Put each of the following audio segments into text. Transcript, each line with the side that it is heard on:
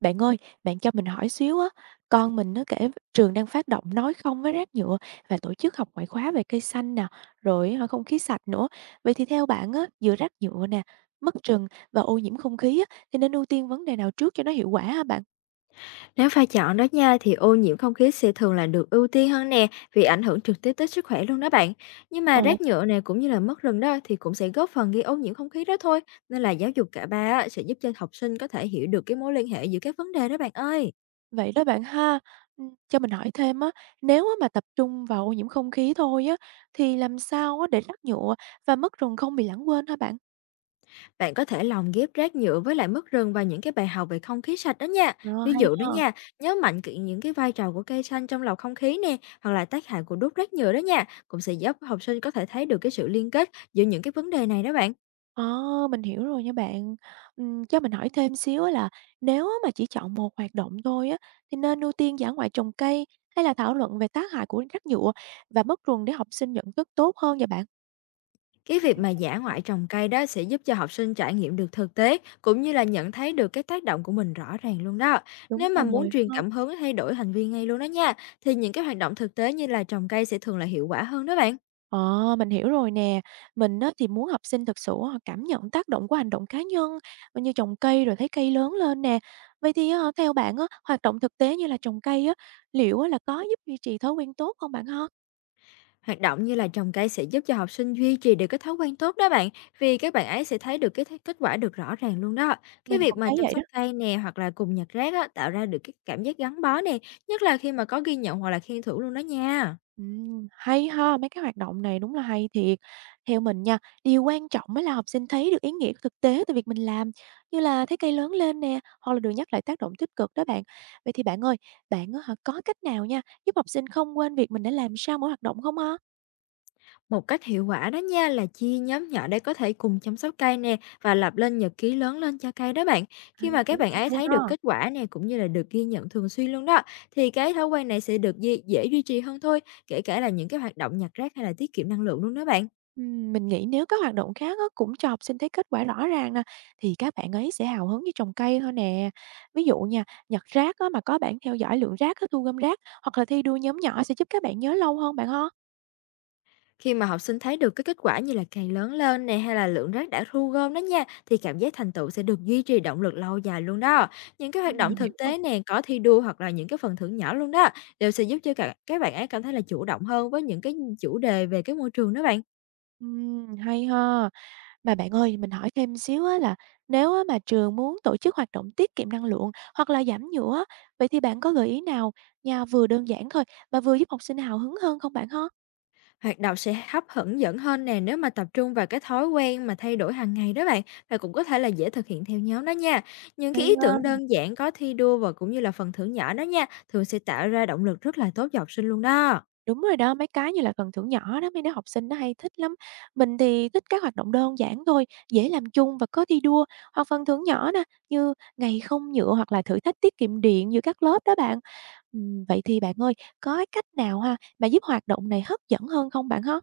right: Bạn ơi, bạn cho mình hỏi xíu á, con mình nó kể trường đang phát động nói không với rác nhựa và tổ chức học ngoại khóa về cây xanh nè, rồi á, không khí sạch nữa. Vậy thì theo bạn á, giữa rác nhựa nè, mất rừng và ô nhiễm không khí á, thì nên ưu tiên vấn đề nào trước cho nó hiệu quả hả bạn?
left: Nếu phải chọn đó nha thì ô nhiễm không khí sẽ thường là được ưu tiên hơn nè, vì ảnh hưởng trực tiếp tới sức khỏe luôn đó bạn. Nhưng
right: Ờ,
left: mà rác nhựa này cũng như là mất rừng đó thì cũng sẽ góp phần gây ô nhiễm không khí đó thôi. Nên là giáo dục cả ba á, sẽ giúp cho học sinh có thể hiểu được cái mối liên hệ giữa các vấn đề đó bạn ơi.
right: vậy đó bạn ha. Ừ, cho mình hỏi thêm á, nếu á mà tập trung vào ô nhiễm không khí thôi á, thì làm sao á để rác nhựa và mất rừng không bị lãng quên hả bạn?
left: Bạn có thể lồng ghép rác nhựa với lại mất rừng và những cái bài học về không khí sạch đó nha.
right: Ờ,
left: Ví
right: hay
left: dụ đó
right: ha.
left: nha, nhớ mạnh kỹ những cái vai trò của cây xanh trong lọc không khí nè, hoặc là tác hại của đốt rác nhựa đó nha, cũng sẽ giúp học sinh có thể thấy được cái sự liên kết giữa những cái vấn đề này đó bạn.
right: Ờ, mình hiểu rồi nha bạn. Cho mình hỏi thêm xíu á là nếu á mà chỉ chọn một hoạt động thôi á, thì nên ưu tiên dã ngoại trồng cây hay là thảo luận về tác hại của rác nhựa và mất rừng để học sinh nhận thức tốt hơn vậy bạn?
left: Cái
right: Cái
left: việc
right: này
left: mà
right: là
left: dã
right: giảm nhẹ.
left: ngoại trồng cây đó sẽ giúp cho học sinh trải nghiệm được thực tế, cũng như là nhận thấy được cái tác động của mình rõ ràng luôn đó.
right: Đúng
left: Nếu mà muốn
right: rồi,
left: truyền
right: đúng ha.
left: cảm hứng thay đổi hành vi ngay luôn đó nha, thì những cái hoạt động thực tế như là trồng cây sẽ thường là hiệu quả hơn đó bạn.
right: Ờ, mình hiểu rồi nè. Mình á, thì muốn học sinh thực sự họ cảm nhận tác động của hành động cá nhân ờ, như trồng cây rồi thấy cây lớn lên nè. Vậy thì ờ, theo bạn á, hoạt động thực tế như là trồng cây á, liệu á, là có giúp duy trì thói quen tốt không bạn ha?
left: Hoạt động như là trồng cây sẽ giúp cho học sinh duy trì được cái thói quen tốt đó bạn, vì các bạn ấy sẽ thấy được cái kết quả được rõ ràng luôn đó. Cái
right: Mình
left: việc
right: cũng
left: mà
right: thấy
left: chăm
right: vậy đó.
left: sóc cây nè, hoặc là cùng nhặt rác á, tạo ra được cái cảm giác gắn bó nè, nhất là khi mà có ghi nhận hoặc là khen thưởng luôn đó nha.
right: Hay ha, mấy cái hoạt động này đúng là hay thiệt. Theo mình nha, điều quan trọng mới là học sinh thấy được ý nghĩa của thực tế từ việc mình làm, như là thấy cây lớn lên nè, hoặc là được nhắc lại tác động tích cực đó bạn. Vậy thì bạn ơi, bạn á hả, có cách nào nha, giúp học sinh không quên việc mình đã làm sau mỗi hoạt động không ha?
left: Một cách hiệu quả đó nha là chia nhóm nhỏ để có thể cùng chăm sóc cây nè, và lập lên nhật ký lớn lên cho cây đó bạn.
right: À,
left: Khi mà
right: cái
left: các
right: này
left: bạn ấy
right: hay
left: thấy
right: ha.
left: được kết quả nè, cũng như là được ghi nhận thường xuyên luôn đó, thì cái thói quen này sẽ được dễ duy trì hơn thôi, kể cả là những cái hoạt động nhặt rác hay là tiết kiệm năng lượng luôn đó bạn.
right: Mình nghĩ nếu các hoạt động khác á, cũng cho học sinh thấy kết quả rõ ràng nè, thì các bạn ấy sẽ hào hứng với trồng cây thôi nè. Ví dụ nha, nhặt rác á, mà có bảng theo dõi lượng rác, á, thu gom rác hoặc là thi đua nhóm nhỏ sẽ giúp các bạn nhớ lâu hơn bạn ha.
left: Khi mà học sinh thấy được cái kết quả như là càng lớn lên nè, hay là lượng rác đã thu gom đó nha, thì cảm giác thành tựu sẽ được duy trì động lực lâu dài luôn đó. Những cái hoạt động
right: Mình hiểu
left: thực
right: không.
left: tế nè, có thi đua hoặc là những cái phần thưởng nhỏ luôn đó, đều sẽ giúp cho cả các bạn ấy cảm thấy là chủ động hơn với những cái chủ đề về cái môi trường đó bạn.
right: Hay ha. Mà bạn ơi, mình hỏi thêm xíu á, là nếu á, mà trường muốn tổ chức hoạt động tiết kiệm năng lượng hoặc là giảm nhựa, á, vậy thì bạn có gợi ý nào nha, vừa đơn giản thôi mà vừa giúp học sinh hào hứng hơn không bạn ha?
left: Hoạt động sẽ hấp dẫn hơn nè nếu mà tập trung vào cái thói quen mà thay đổi hàng ngày đó bạn, và cũng có thể là dễ thực hiện theo nhóm đó nha. Những cái
right: Hay
left: ý
right: ha.
left: tưởng đơn giản có thi đua, và cũng như là phần thưởng nhỏ đó nha, thường sẽ tạo ra động lực rất là tốt cho học sinh luôn đó.
right: Đúng rồi đó, mấy cái như là phần thưởng nhỏ đó, mấy đứa học sinh nó hay thích lắm. Mình thì thích các hoạt động đơn giản thôi, dễ làm chung và có thi đua, hoặc phần thưởng nhỏ nè, như ngày không nhựa hoặc là thử thách tiết kiệm điện giữa các lớp đó bạn. Vậy thì bạn ơi, có cái cách nào ha mà giúp hoạt động này hấp dẫn hơn không bạn ha?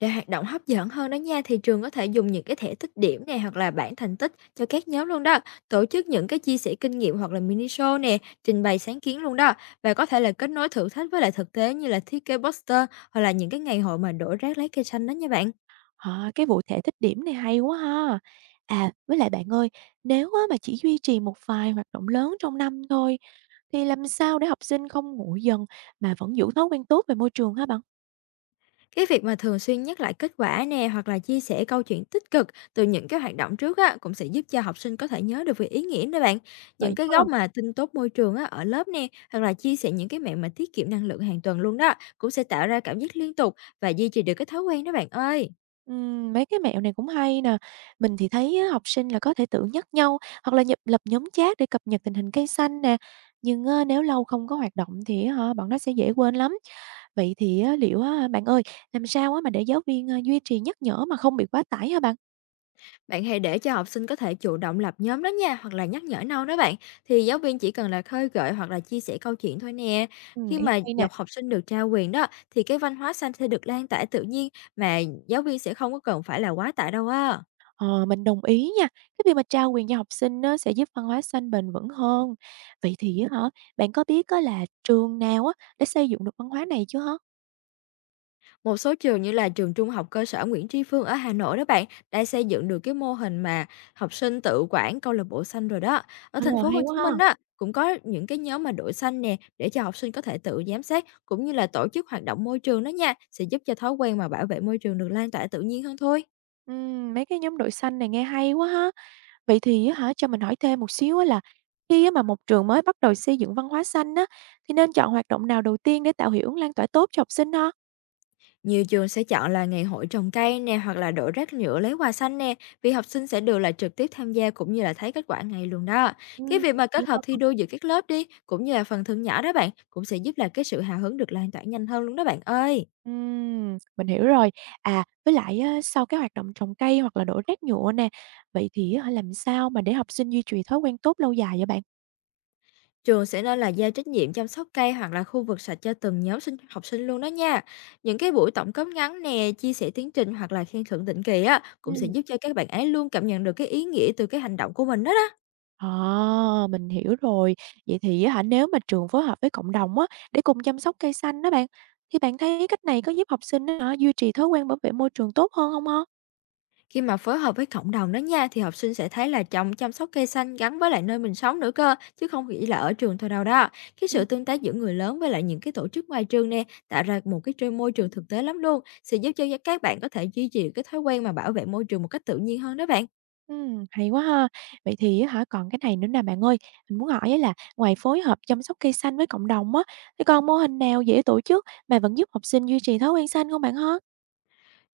left: Để hoạt động hấp dẫn hơn đó nha, thì trường có thể dùng những cái thẻ tích điểm này, hoặc là bảng thành tích cho các nhóm luôn đó. Tổ chức những cái chia sẻ kinh nghiệm hoặc là mini show nè, trình bày sáng kiến luôn đó. Và có thể là kết nối thử thách với lại thực tế, như là thiết kế poster, hoặc là những cái ngày hội mà đổ rác lấy cây xanh đó nha bạn.
right: Ờ, cái vụ thể thích điểm này hay quá ha. À, với lại bạn ơi, nếu á mà chỉ duy trì một vài hoạt động lớn trong năm thôi, thì làm sao để học sinh không nguội dần mà vẫn giữ thói quen tốt về môi trường hả bạn?
left: Cái việc mà thường xuyên nhắc lại kết quả nè, hoặc là chia sẻ câu chuyện tích cực từ những cái hoạt động trước á, cũng sẽ giúp cho học sinh có thể nhớ được về ý nghĩa đó bạn. Những
right: Vậy
left: cái
right: ha.
left: góc mà tin tốt môi trường á ở lớp nè, hoặc là chia sẻ những cái mẹo mà tiết kiệm năng lượng hàng tuần luôn đó, cũng sẽ tạo ra cảm giác liên tục và duy trì được cái thói quen đó bạn ơi.
right: Mấy cái mẹo này cũng hay nè. Mình thì thấy á, học sinh là có thể tự nhắc nhau hoặc là nhập lập nhóm chat để cập nhật tình hình cây xanh nè. Nhưng á, nếu lâu không có hoạt động thì á hả, bọn nó sẽ dễ quên lắm. Vậy thì á, liệu á, bạn ơi, làm sao á, mà để giáo viên à, duy trì nhắc nhở mà không bị quá tải hả bạn?
left: Bạn hãy để cho học sinh có thể chủ động lập nhóm đó nha, hoặc là nhắc nhở nhau đó bạn. Thì giáo viên chỉ cần là khơi gợi, hoặc là chia sẻ câu chuyện thôi nè.
right: Ừ,
left: Khi
right: ý
left: mà
right: hay nè.
left: học sinh được trao quyền đó, thì cái văn hóa xanh sẽ được lan tỏa tự nhiên, mà giáo viên sẽ không có cần phải là quá tải đâu á.
right: Ờ, mình đồng ý nha. Cái việc mà trao quyền cho học sinh á, sẽ giúp văn hóa xanh bền vững hơn. Vậy thì á, hả, bạn có biết á, là trường nào á, đã xây dựng được văn hóa này chưa hả?
left: Một số trường như là trường Trung học cơ sở Nguyễn Tri Phương ở Hà Nội đó bạn, đã xây dựng được cái mô hình mà học sinh tự quản câu lạc bộ xanh rồi đó. Ở
right: Ờ,
left: thành phố
right: hay
left: Hồ
right: quá
left: Chí
right: ha.
left: Minh đó cũng có những cái nhóm mà đội xanh nè, để cho học sinh có thể tự giám sát, cũng như là tổ chức hoạt động môi trường đó nha, sẽ giúp cho thói quen mà bảo vệ môi trường được lan tỏa tự nhiên hơn thôi.
right: Mấy cái nhóm đội xanh này nghe hay quá ha. Vậy thì á hả, cho mình hỏi thêm một xíu á là khi á mà một trường mới bắt đầu xây dựng văn hóa xanh á, thì nên chọn hoạt động nào đầu tiên để tạo hiệu ứng lan tỏa tốt cho học sinh ha?
left: Nhiều trường sẽ chọn là ngày hội trồng cây nè, hoặc là đổ rác nhựa lấy quà xanh nè, vì học sinh sẽ được là trực tiếp tham gia, cũng như là thấy kết quả ngay luôn đó. Cái
right: Ừm,
left: việc mà
right: vậy
left: kết hợp
right: thôi.
left: thi đua giữa các lớp đi, cũng như là phần thưởng nhỏ đó bạn, cũng sẽ giúp là cái sự hào hứng được lan tỏa nhanh hơn luôn đó bạn ơi.
right: Mình hiểu rồi. À, với lại á, sau cái hoạt động trồng cây hoặc là đổ rác nhựa nè, vậy thì á làm sao mà để học sinh duy trì thói quen tốt lâu dài vậy bạn?
left: Trường sẽ nên là giao trách nhiệm chăm sóc cây, hoặc là khu vực sạch, cho từng nhóm học sinh luôn đó nha. Những cái buổi tổng kết ngắn nè, chia sẻ tiến trình, hoặc là khen thưởng định kỳ á,
right: Ừ.
left: cũng sẽ giúp cho các bạn ấy luôn cảm nhận được cái ý nghĩa từ cái hành động của mình đó đó.
right: À, mình hiểu rồi. Vậy thì á hả, nếu mà trường phối hợp với cộng đồng á, để cùng chăm sóc cây xanh đó bạn, thì bạn thấy cách này có giúp học sinh á hả, duy trì thói quen bảo vệ môi trường tốt hơn không ha?
left: Khi mà phối hợp với cộng đồng đó nha, thì học sinh sẽ thấy là trồng chăm sóc cây xanh gắn với lại nơi mình sống nữa cơ, chứ không chỉ là ở trường thôi đâu đó. Cái
right: Ừm.
left: sự tương tác giữa người lớn với lại những cái tổ chức ngoài trường nè, tạo ra một cái môi trường thực tế lắm luôn, sẽ giúp cho các bạn có thể duy trì cái thói quen mà bảo vệ môi trường một cách tự nhiên hơn đó bạn.
right: Hay quá ha. Vậy thì á hả, còn cái này nữa nè bạn ơi, mình muốn hỏi á là ngoài phối hợp chăm sóc cây xanh với cộng đồng á, thì còn mô hình nào dễ tổ chức mà vẫn giúp học sinh duy trì thói quen xanh không bạn ha?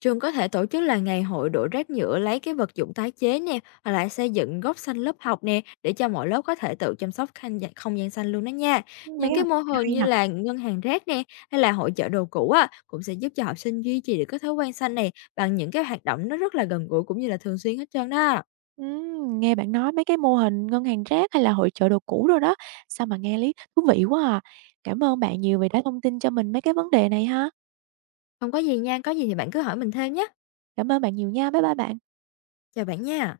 left: Trường có thể tổ chức là ngày hội đổ rác nhựa lấy cái vật dụng tái chế nè, hoặc là xây dựng góc xanh lớp học nè, để cho mỗi lớp có thể tự chăm sóc không gian xanh luôn đó nha.
right: Mấy
left: Những
right: cái ừm,
left: cái
right: hoạt
left: mô
right: động
left: hình
right: hay
left: như
right: nè.
left: là ngân hàng rác nè, hay là hội chợ đồ cũ á, cũng sẽ giúp cho học sinh duy trì được cái thói quen xanh này, bằng những cái hoạt động nó rất là gần gũi, cũng như là thường xuyên hết trơn đó.
right: Nghe bạn nói mấy cái mô hình ngân hàng rác hay là hội chợ đồ cũ rồi đó, sao mà nghe lý thú vị quá à. Cảm ơn bạn nhiều vì đã thông tin cho mình mấy cái vấn đề này ha.
left: Không có gì nha, có gì thì bạn cứ hỏi mình thêm nhé.
right: Cảm ơn bạn nhiều nha. Bye bye bạn.
left: Chào bạn nha.